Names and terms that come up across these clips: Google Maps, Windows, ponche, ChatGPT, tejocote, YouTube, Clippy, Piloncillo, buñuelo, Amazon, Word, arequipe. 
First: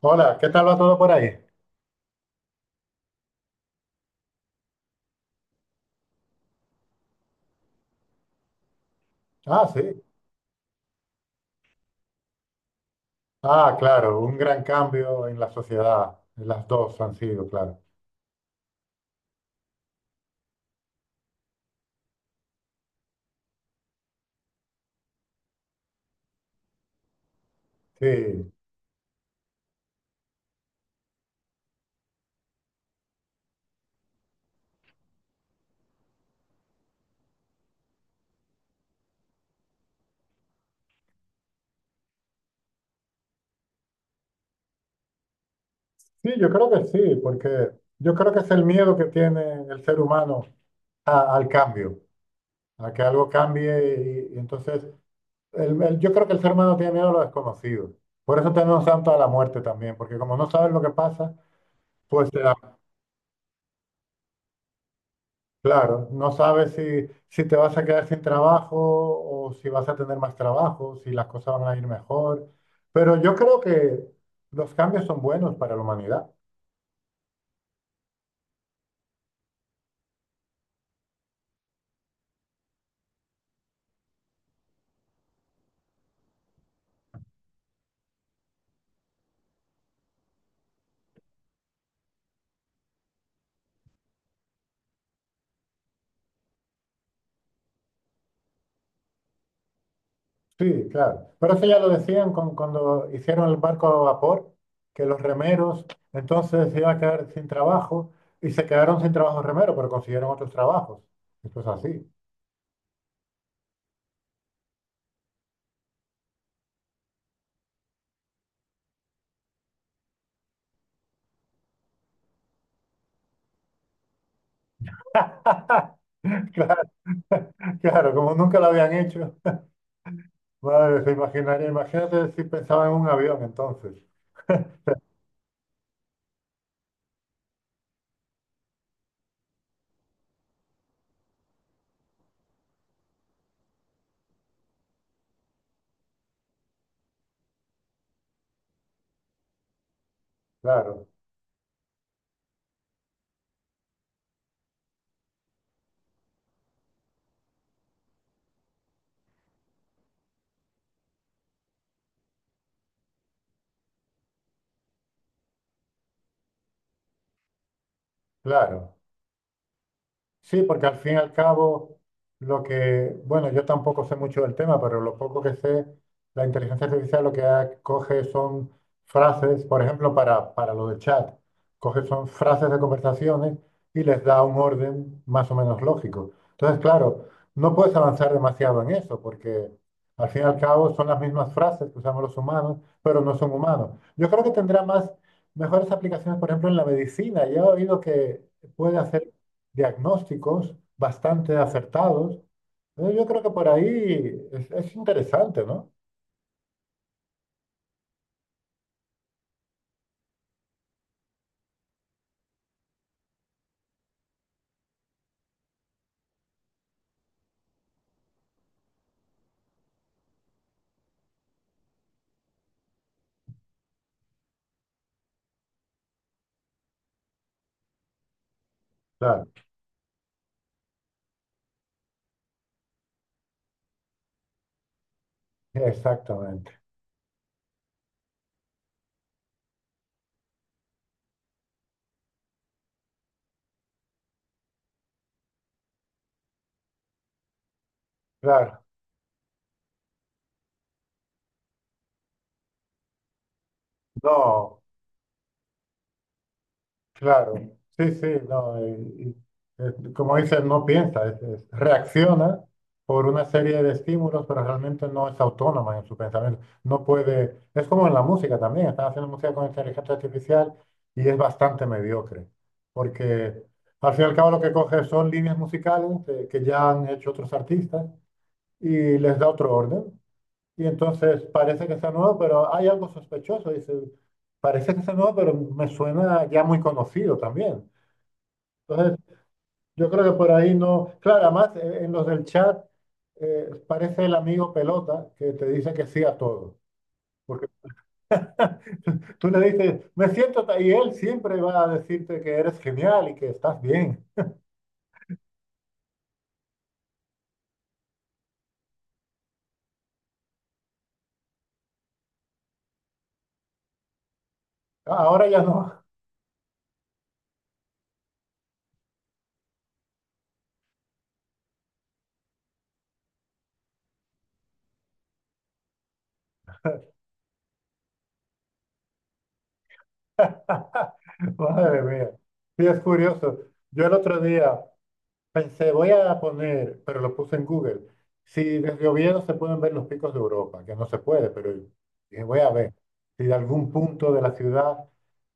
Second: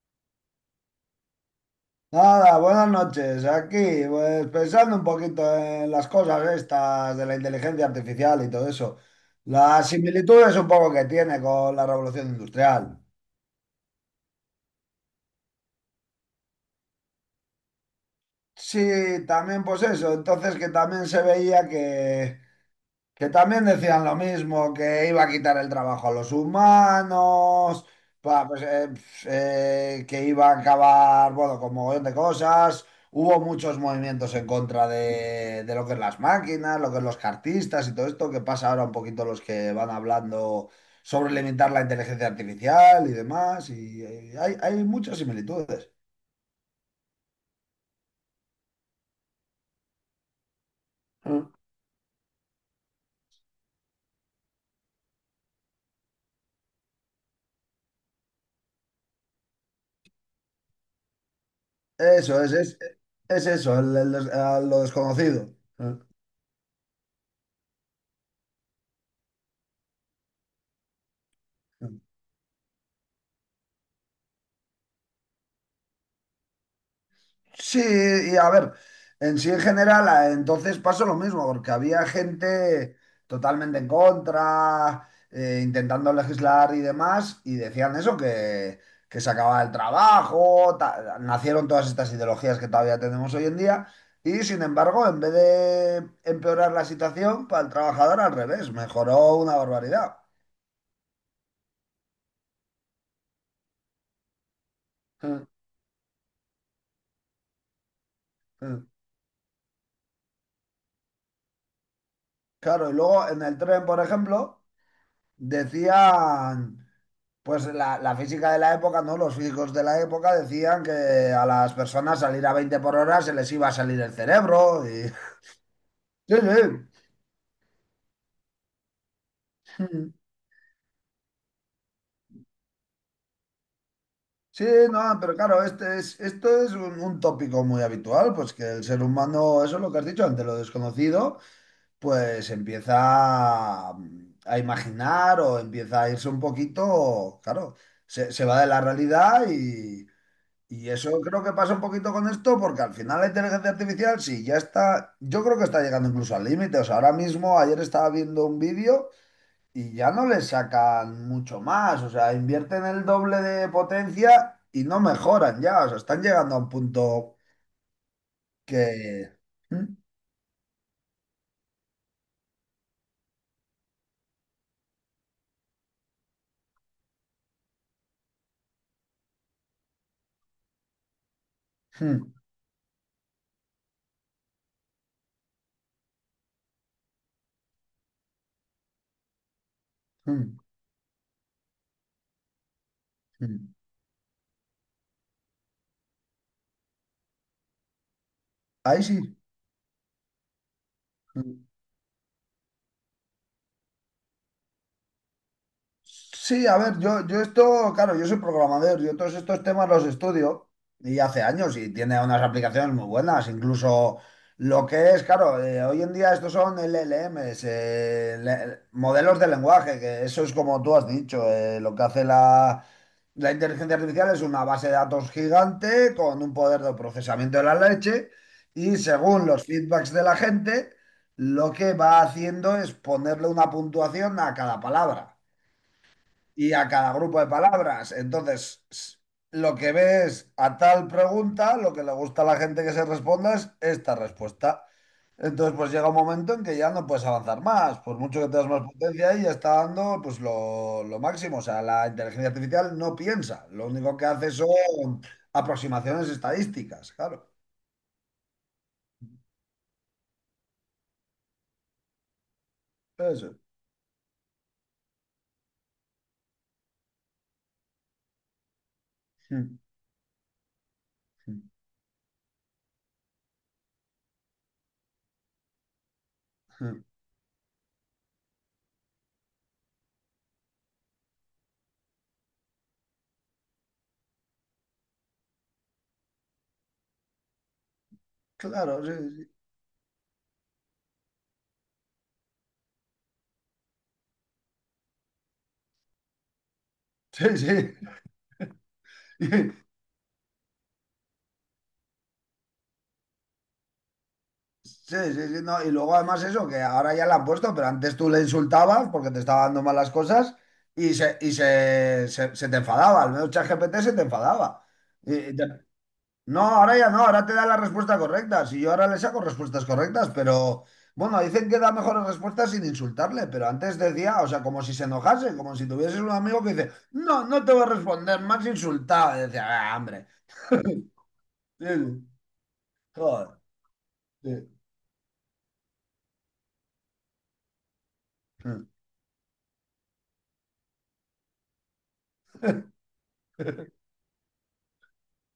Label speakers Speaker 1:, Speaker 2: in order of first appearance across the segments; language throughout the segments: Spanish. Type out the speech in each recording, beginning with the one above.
Speaker 1: Hola, ¿qué tal va todo por ahí?
Speaker 2: Nada, buenas noches. Aquí, pues pensando un poquito en las cosas estas de la inteligencia artificial y todo eso.
Speaker 1: Ah,
Speaker 2: Las
Speaker 1: sí.
Speaker 2: similitudes un poco que tiene con la revolución industrial.
Speaker 1: Ah, claro, un gran cambio en la sociedad. Las dos han sido, claro.
Speaker 2: Sí, también pues eso. Entonces que también se veía que también decían lo mismo, que iba a quitar el trabajo a los humanos, pa-
Speaker 1: Sí,
Speaker 2: pues, eh, pf, que iba a acabar, bueno, con mogollón de cosas. Hubo muchos movimientos en contra de lo que es las máquinas, lo que es los cartistas y todo esto, que pasa ahora un poquito los que van hablando sobre limitar la inteligencia artificial y demás. Y, hay muchas similitudes.
Speaker 1: sí, yo creo que sí, porque yo creo que es el miedo que tiene el ser humano
Speaker 2: Mm.
Speaker 1: al cambio, a que algo cambie. Y entonces, yo creo que el ser humano tiene miedo a lo desconocido. Por eso tenemos tanto a la muerte también, porque como no sabes lo que pasa.
Speaker 2: Eso es, eso, a lo desconocido. Mm.
Speaker 1: Claro, no sabes si, si te vas a quedar sin trabajo o si vas a tener más trabajo, si las cosas van a ir mejor. Pero yo creo que los cambios son buenos para la humanidad.
Speaker 2: Sí, y a ver, en sí en general, entonces pasó lo mismo, porque había gente totalmente en contra, intentando legislar y demás, y decían eso, que se acababa el trabajo, nacieron todas estas ideologías que todavía tenemos hoy en día, y sin embargo, en vez de empeorar la situación para el trabajador, al revés, mejoró una barbaridad.
Speaker 1: Sí, claro. Pero eso ya lo decían cuando hicieron el barco a vapor, que los
Speaker 2: Mm,
Speaker 1: remeros entonces se iban a quedar sin trabajo y se
Speaker 2: mm.
Speaker 1: quedaron sin trabajo remeros, pero consiguieron otros trabajos. Esto es así.
Speaker 2: Claro, y luego en el tren, por ejemplo, decían... Pues la física de la época, ¿no? Los físicos de la época decían que a las personas salir a 20 por hora se les iba a salir el cerebro. Y... Sí, sí.
Speaker 1: Claro, claro, como nunca lo habían hecho. Madre, se imaginaría, imagínate si pensaba en un avión entonces.
Speaker 2: Sí, no, pero claro, esto es un tópico muy habitual, pues que el ser humano, eso es lo que has dicho, ante lo desconocido, pues empieza a, a imaginar o empieza a irse un poquito, claro, se va de la realidad. Y
Speaker 1: Claro.
Speaker 2: eso creo que pasa un poquito con esto, porque al final la inteligencia artificial, sí, ya está, yo creo que está llegando incluso al límite. O sea, ahora mismo, ayer estaba viendo un vídeo y ya no le sacan mucho más. O sea, invierten el doble de potencia y no mejoran ya. O sea, están llegando a un punto
Speaker 1: Claro,
Speaker 2: que... Mm,
Speaker 1: sí, porque al fin y al cabo, lo que, bueno, yo tampoco sé mucho del tema, pero lo poco que sé, la inteligencia artificial lo que coge son frases, por ejemplo, para lo del chat, coge son
Speaker 2: mm,
Speaker 1: frases de conversaciones y les da un orden más o menos lógico. Entonces, claro, no puedes avanzar demasiado en eso, porque al fin y
Speaker 2: mm,
Speaker 1: al cabo son las mismas frases que usamos los humanos, pero no son
Speaker 2: mm.
Speaker 1: humanos. Yo creo que tendrá más, mejores aplicaciones, por ejemplo, en la medicina. Yo he oído que puede
Speaker 2: Ahí
Speaker 1: hacer
Speaker 2: sí.
Speaker 1: diagnósticos bastante
Speaker 2: Hmm.
Speaker 1: acertados. Entonces, yo creo que por ahí es interesante, ¿no?
Speaker 2: Sí, a ver, yo esto, claro, yo soy programador, yo todos estos temas los estudio y hace años y tiene unas aplicaciones muy buenas, incluso lo que es, claro, hoy en día estos son LLMs, modelos de lenguaje, que eso es como tú has dicho, lo que hace la inteligencia artificial es una base de datos gigante con un poder de procesamiento de la leche y
Speaker 1: Claro,
Speaker 2: según los feedbacks de la gente, lo que va haciendo es ponerle una puntuación a cada palabra
Speaker 1: exactamente.
Speaker 2: y a cada grupo de palabras. Entonces, lo que ves a tal pregunta, lo que le gusta a la gente que se responda es esta respuesta. Entonces, pues llega un momento en que ya no puedes avanzar más, por mucho que tengas más
Speaker 1: Claro,
Speaker 2: potencia y ya está dando pues lo máximo. O sea, la inteligencia artificial no piensa, lo único que hace
Speaker 1: no.
Speaker 2: son aproximaciones estadísticas, claro.
Speaker 1: Claro, sí, sí, no, como dices, no piensa, reacciona por una
Speaker 2: Eso.
Speaker 1: serie de estímulos, pero realmente no es autónoma en su pensamiento. No puede, es como en la música también, están haciendo música con
Speaker 2: Mm,
Speaker 1: inteligencia artificial y es
Speaker 2: mm,
Speaker 1: bastante mediocre, porque al fin y al cabo lo que coge son líneas musicales que ya
Speaker 2: mm.
Speaker 1: han hecho otros artistas y les da otro orden. Y entonces parece que está nuevo, pero hay algo sospechoso. Dice, parece que está nuevo, pero me suena ya muy conocido también.
Speaker 2: Claro, sí,
Speaker 1: Entonces,
Speaker 2: sí.
Speaker 1: yo creo que por ahí no. Claro, además en los del chat parece el amigo pelota que te dice que sí a todo.
Speaker 2: Sí,
Speaker 1: Porque
Speaker 2: sí.
Speaker 1: tú le dices, me siento, ta-", y él siempre va a decirte que eres genial y que estás bien.
Speaker 2: Sí, sí, sí, no. Y luego además eso, que ahora ya la han puesto, pero antes tú le insultabas porque te estaba dando malas cosas y se te enfadaba, al menos ChatGPT se te enfadaba.
Speaker 1: Ah,
Speaker 2: Y-
Speaker 1: ahora
Speaker 2: y
Speaker 1: ya
Speaker 2: te-
Speaker 1: no.
Speaker 2: no, ahora ya no, ahora te da la respuesta correcta. Si yo ahora le saco respuestas correctas, pero bueno, dicen que da mejores respuestas sin insultarle, pero antes decía, o sea, como si se enojase, como si tuvieses un amigo que dice, no, no te voy a responder, más insultado. Y decía, ah, hombre. Sí,
Speaker 1: Madre
Speaker 2: sí.
Speaker 1: mía. Sí, es
Speaker 2: Joder,
Speaker 1: curioso. Yo el otro día. Pensé, voy a poner, pero lo puse en Google, si desde Oviedo se pueden ver los picos de Europa, que no se puede, pero dije, voy a ver si de algún punto de la ciudad,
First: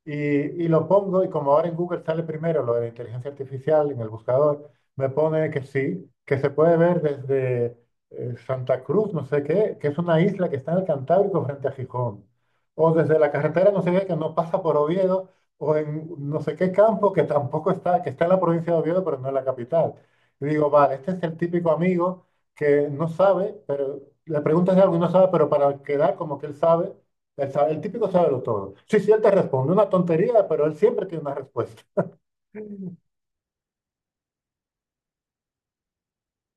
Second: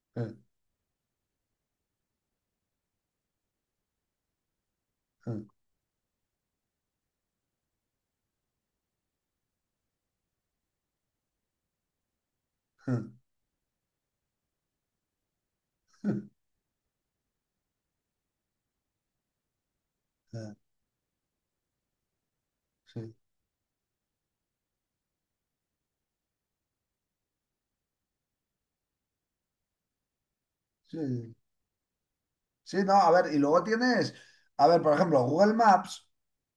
Speaker 1: y lo pongo, y como ahora en Google sale primero lo de la inteligencia artificial en el buscador, me
Speaker 2: sí.
Speaker 1: pone que sí, que se puede ver desde Santa Cruz, no sé qué, que es una isla que está en el Cantábrico frente a Gijón, o desde la carretera, no sé qué, que no pasa por Oviedo, o en no sé qué campo que tampoco está, que está en la provincia de Oviedo, pero no en la capital. Y digo, vale, este es el típico amigo que no
Speaker 2: Sí,
Speaker 1: sabe, pero le preguntas de algo y no sabe, pero para quedar como que él sabe, el típico sabe lo todo. Sí, sí, él te responde una tontería, pero él siempre tiene una
Speaker 2: sí.
Speaker 1: respuesta.
Speaker 2: Sí, no, a ver, y luego tienes, a ver, por ejemplo, Google Maps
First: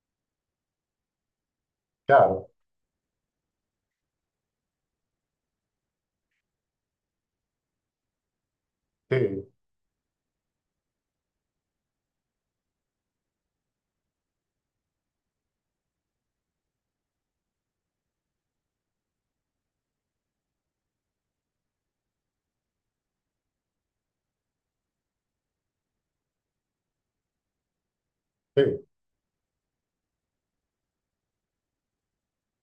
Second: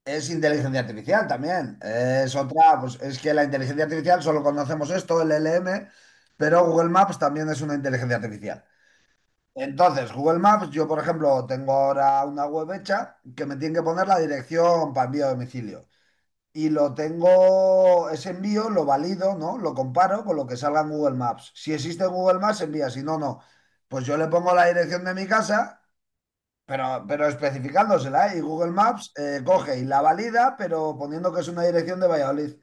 Speaker 2: es inteligencia artificial también. Es
Speaker 1: Claro,
Speaker 2: otra, pues es que la inteligencia artificial solo conocemos esto, el L M, pero Google Maps también es una inteligencia artificial.
Speaker 1: sí,
Speaker 2: Entonces, Google Maps, yo por ejemplo, tengo ahora una web hecha que me tiene que poner la dirección para envío a domicilio. Y lo tengo, ese envío lo valido, ¿no? Lo comparo con lo que salga en Google Maps. Si existe en Google Maps, envía, si no, no. Pues yo le pongo la dirección de mi casa, pero especificándosela, ¿eh? Y Google
Speaker 1: sí.
Speaker 2: Maps coge y la valida, pero poniendo que es una dirección de Valladolid.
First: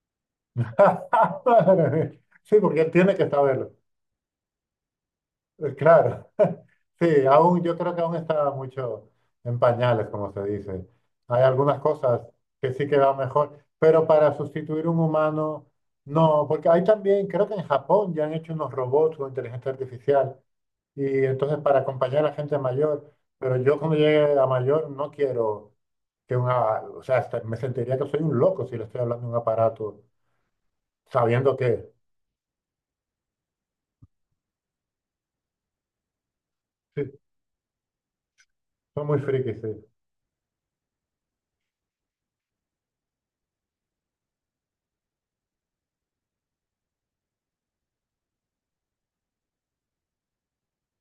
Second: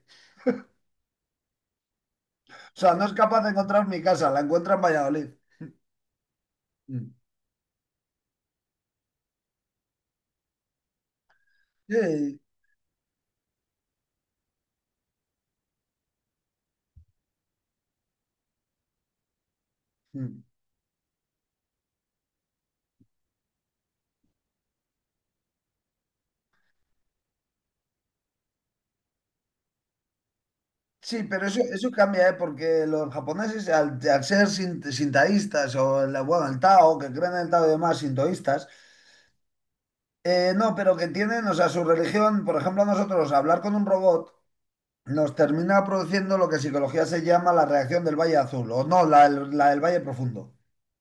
Speaker 1: Sí, porque
Speaker 2: O
Speaker 1: él
Speaker 2: sea, no es
Speaker 1: tiene que
Speaker 2: capaz de
Speaker 1: saberlo.
Speaker 2: encontrar mi casa, la encuentra en Valladolid.
Speaker 1: Claro.
Speaker 2: Mm.
Speaker 1: Sí, aún, yo creo que aún está mucho en pañales, como se dice. Hay algunas cosas
Speaker 2: Sí,
Speaker 1: que sí que va mejor, pero para sustituir un humano, no, porque hay también, creo que en Japón ya han hecho unos robots con inteligencia artificial,
Speaker 2: mm.
Speaker 1: y entonces para acompañar a gente mayor, pero yo cuando llegue a mayor no quiero que una, o sea, hasta me sentiría que soy un loco si le estoy hablando a un aparato,
Speaker 2: Sí, pero
Speaker 1: sabiendo
Speaker 2: eso,
Speaker 1: que,
Speaker 2: eso cambia, ¿eh? Porque los japoneses, al ser sintaístas o el, bueno, el Tao, que
Speaker 1: sí,
Speaker 2: creen en el Tao y demás, sintoístas.
Speaker 1: son muy frikis, sí.
Speaker 2: No, pero que tienen, o sea, su religión, por ejemplo, a nosotros hablar con un robot nos termina produciendo lo que en psicología se llama la reacción del Valle Azul, o no, la del Valle Profundo.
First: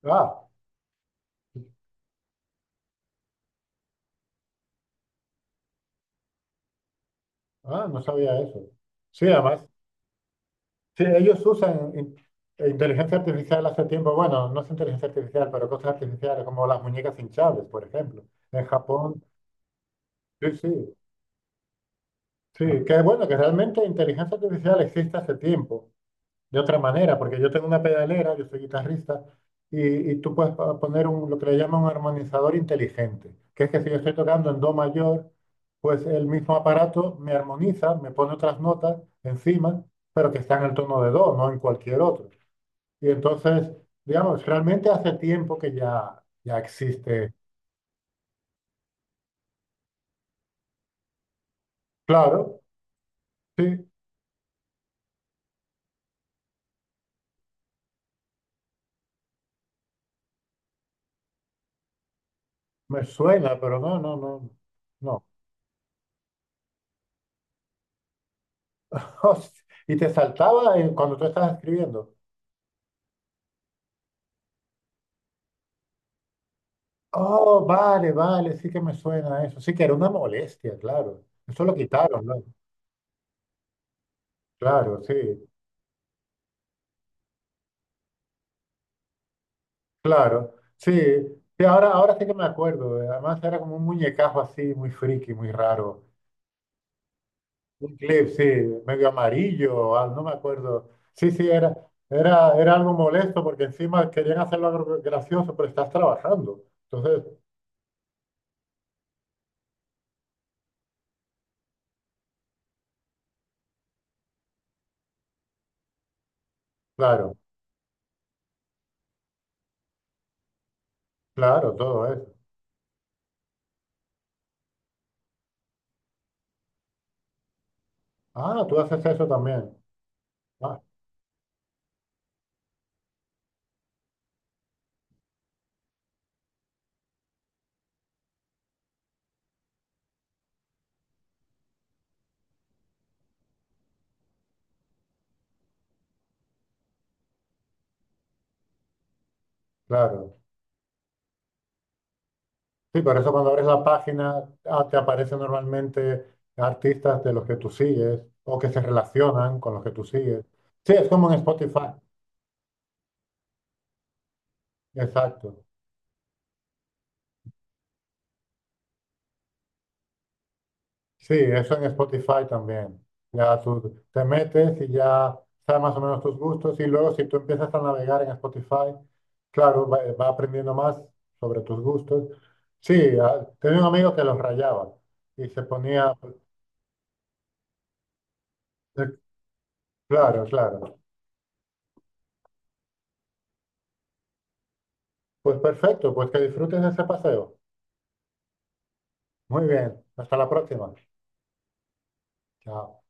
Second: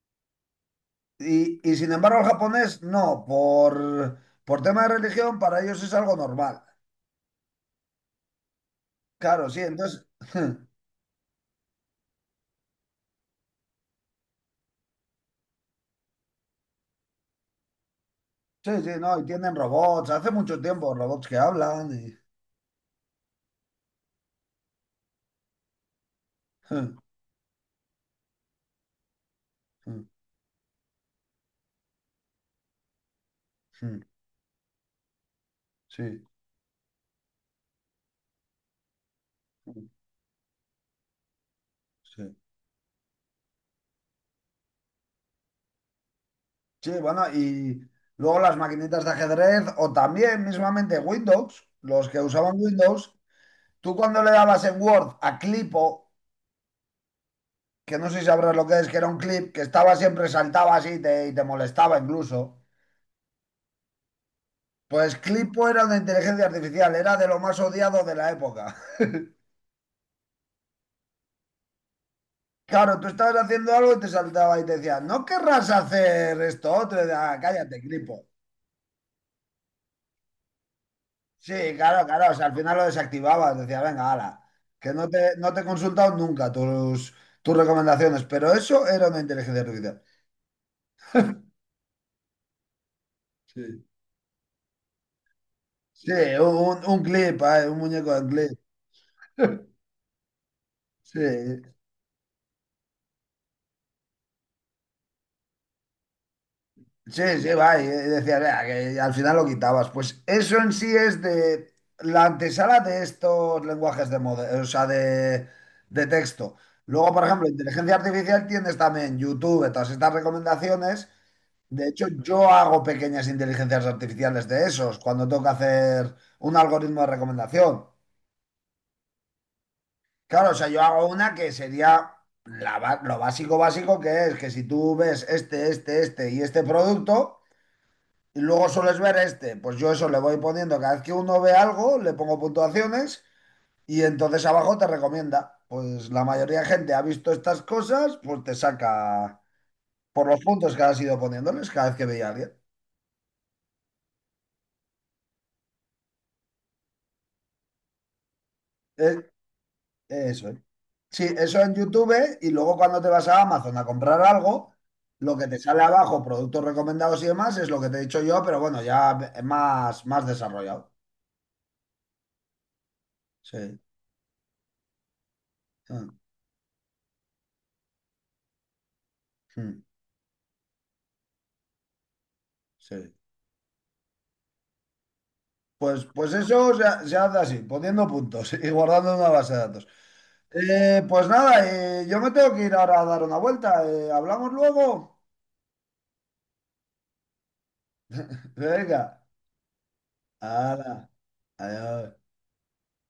Speaker 1: Ah,
Speaker 2: Y y sin embargo, el japonés no, por tema de religión, para ellos es algo normal.
Speaker 1: ah, no sabía eso. Sí,
Speaker 2: Claro, sí,
Speaker 1: además.
Speaker 2: entonces.
Speaker 1: Sí, ellos usan inteligencia artificial hace tiempo, bueno, no es inteligencia artificial, pero cosas artificiales como las muñecas hinchables, por ejemplo. En
Speaker 2: Sí, sí, no,
Speaker 1: Japón,
Speaker 2: y tienen robots, hace
Speaker 1: sí,
Speaker 2: mucho
Speaker 1: sí,
Speaker 2: tiempo robots que hablan.
Speaker 1: sí, que bueno, que realmente inteligencia artificial existe hace tiempo, de otra manera, porque yo tengo una pedalera, yo soy guitarrista, y tú puedes poner un, lo que le llaman un armonizador inteligente, que es que si yo estoy tocando en do mayor, pues
Speaker 2: Sí,
Speaker 1: el mismo aparato me armoniza, me pone otras notas encima, pero que están en el tono de do, no en cualquier otro.
Speaker 2: sí.
Speaker 1: Y entonces, digamos, realmente hace tiempo que ya, ya
Speaker 2: Sí, bueno,
Speaker 1: existe.
Speaker 2: y luego las maquinitas de ajedrez o también mismamente Windows, los que usaban
Speaker 1: Claro,
Speaker 2: Windows,
Speaker 1: sí,
Speaker 2: tú cuando le dabas en Word a clipo, que no sé si sabrás lo que es, que era un clip que estaba siempre, saltaba así y te molestaba incluso,
Speaker 1: me suena, pero no, no, no,
Speaker 2: pues
Speaker 1: no.
Speaker 2: clipo era una inteligencia artificial, era de lo más odiado de la época.
Speaker 1: Y te saltaba cuando tú estabas escribiendo.
Speaker 2: Claro, tú estabas haciendo algo y te saltaba y te decía, ¿no querrás hacer esto otro? Y decía, "Ah,
Speaker 1: Oh,
Speaker 2: cállate,
Speaker 1: vale,
Speaker 2: clipo".
Speaker 1: vale, sí que me suena eso. Sí que era una molestia, claro.
Speaker 2: Sí,
Speaker 1: Eso lo
Speaker 2: claro,
Speaker 1: quitaron,
Speaker 2: claro. O
Speaker 1: ¿no?
Speaker 2: sea, al final lo desactivabas. Decía, venga, ala, que
Speaker 1: Claro,
Speaker 2: no
Speaker 1: sí,
Speaker 2: te, no te he consultado nunca tus recomendaciones. Pero eso era una inteligencia artificial.
Speaker 1: claro. Sí, sí, ahora, ahora sí que me acuerdo. Además era
Speaker 2: Sí,
Speaker 1: como un muñecajo así, muy friki, muy raro.
Speaker 2: sí, sí. Un clip, ay, un muñeco
Speaker 1: Clip,
Speaker 2: de
Speaker 1: sí,
Speaker 2: clip.
Speaker 1: medio amarillo, ah, no me acuerdo.
Speaker 2: Sí,
Speaker 1: Sí, sí, era algo molesto porque encima querían hacerlo algo gracioso, pero estás trabajando. Entonces,
Speaker 2: sí, sí, va. Y decía, "Vea", que al final lo quitabas. Pues eso en sí es de la antesala de estos lenguajes de o sea, de texto. Luego, por
Speaker 1: claro,
Speaker 2: ejemplo, inteligencia artificial tienes también YouTube, todas estas recomendaciones.
Speaker 1: claro,
Speaker 2: De
Speaker 1: todo
Speaker 2: hecho,
Speaker 1: eso.
Speaker 2: yo hago pequeñas inteligencias artificiales de esos cuando tengo que hacer un algoritmo de recomendación.
Speaker 1: Ah, tú haces eso también.
Speaker 2: Claro, o sea,
Speaker 1: Ah,
Speaker 2: yo hago una que sería lo básico básico, que es que si tú ves este, este, este y este producto y luego sueles ver este, pues yo eso le voy poniendo cada vez que uno ve algo, le pongo puntuaciones y entonces abajo te recomienda. Pues la mayoría de gente ha visto estas cosas, pues te saca por
Speaker 1: claro.
Speaker 2: los puntos que has ido poniéndoles cada vez que veía a alguien.
Speaker 1: Sí, por eso cuando abres la página, ah, te aparecen normalmente artistas de los que tú sigues o que se
Speaker 2: Eh,
Speaker 1: relacionan con los que tú sigues.
Speaker 2: Eso es.
Speaker 1: Sí, es
Speaker 2: Sí,
Speaker 1: como en
Speaker 2: eso en
Speaker 1: Spotify.
Speaker 2: YouTube y luego cuando te vas a Amazon a comprar algo, lo que
Speaker 1: Exacto.
Speaker 2: te sale abajo, productos recomendados y demás, es lo que te he dicho yo, pero bueno, ya es más, más desarrollado.
Speaker 1: Sí, eso en Spotify también. Ya
Speaker 2: Sí.
Speaker 1: tú te metes y ya sabes más o
Speaker 2: Mm,
Speaker 1: menos tus gustos y luego si tú empiezas a navegar en Spotify,
Speaker 2: mm.
Speaker 1: claro, va, va aprendiendo más sobre tus gustos.
Speaker 2: Sí.
Speaker 1: Sí, ah, tenía un amigo que los rayaba y se
Speaker 2: Pues,
Speaker 1: ponía...
Speaker 2: pues eso se hace así, poniendo puntos y
Speaker 1: eh,
Speaker 2: guardando una base de datos.
Speaker 1: Claro, claro.
Speaker 2: Pues nada, yo me tengo que ir ahora a dar una vuelta. ¿Hablamos luego?
Speaker 1: Pues perfecto, pues que disfrutes de ese paseo.
Speaker 2: Venga.
Speaker 1: Muy bien, hasta la próxima.
Speaker 2: Hala. Adiós.
Speaker 1: Chao.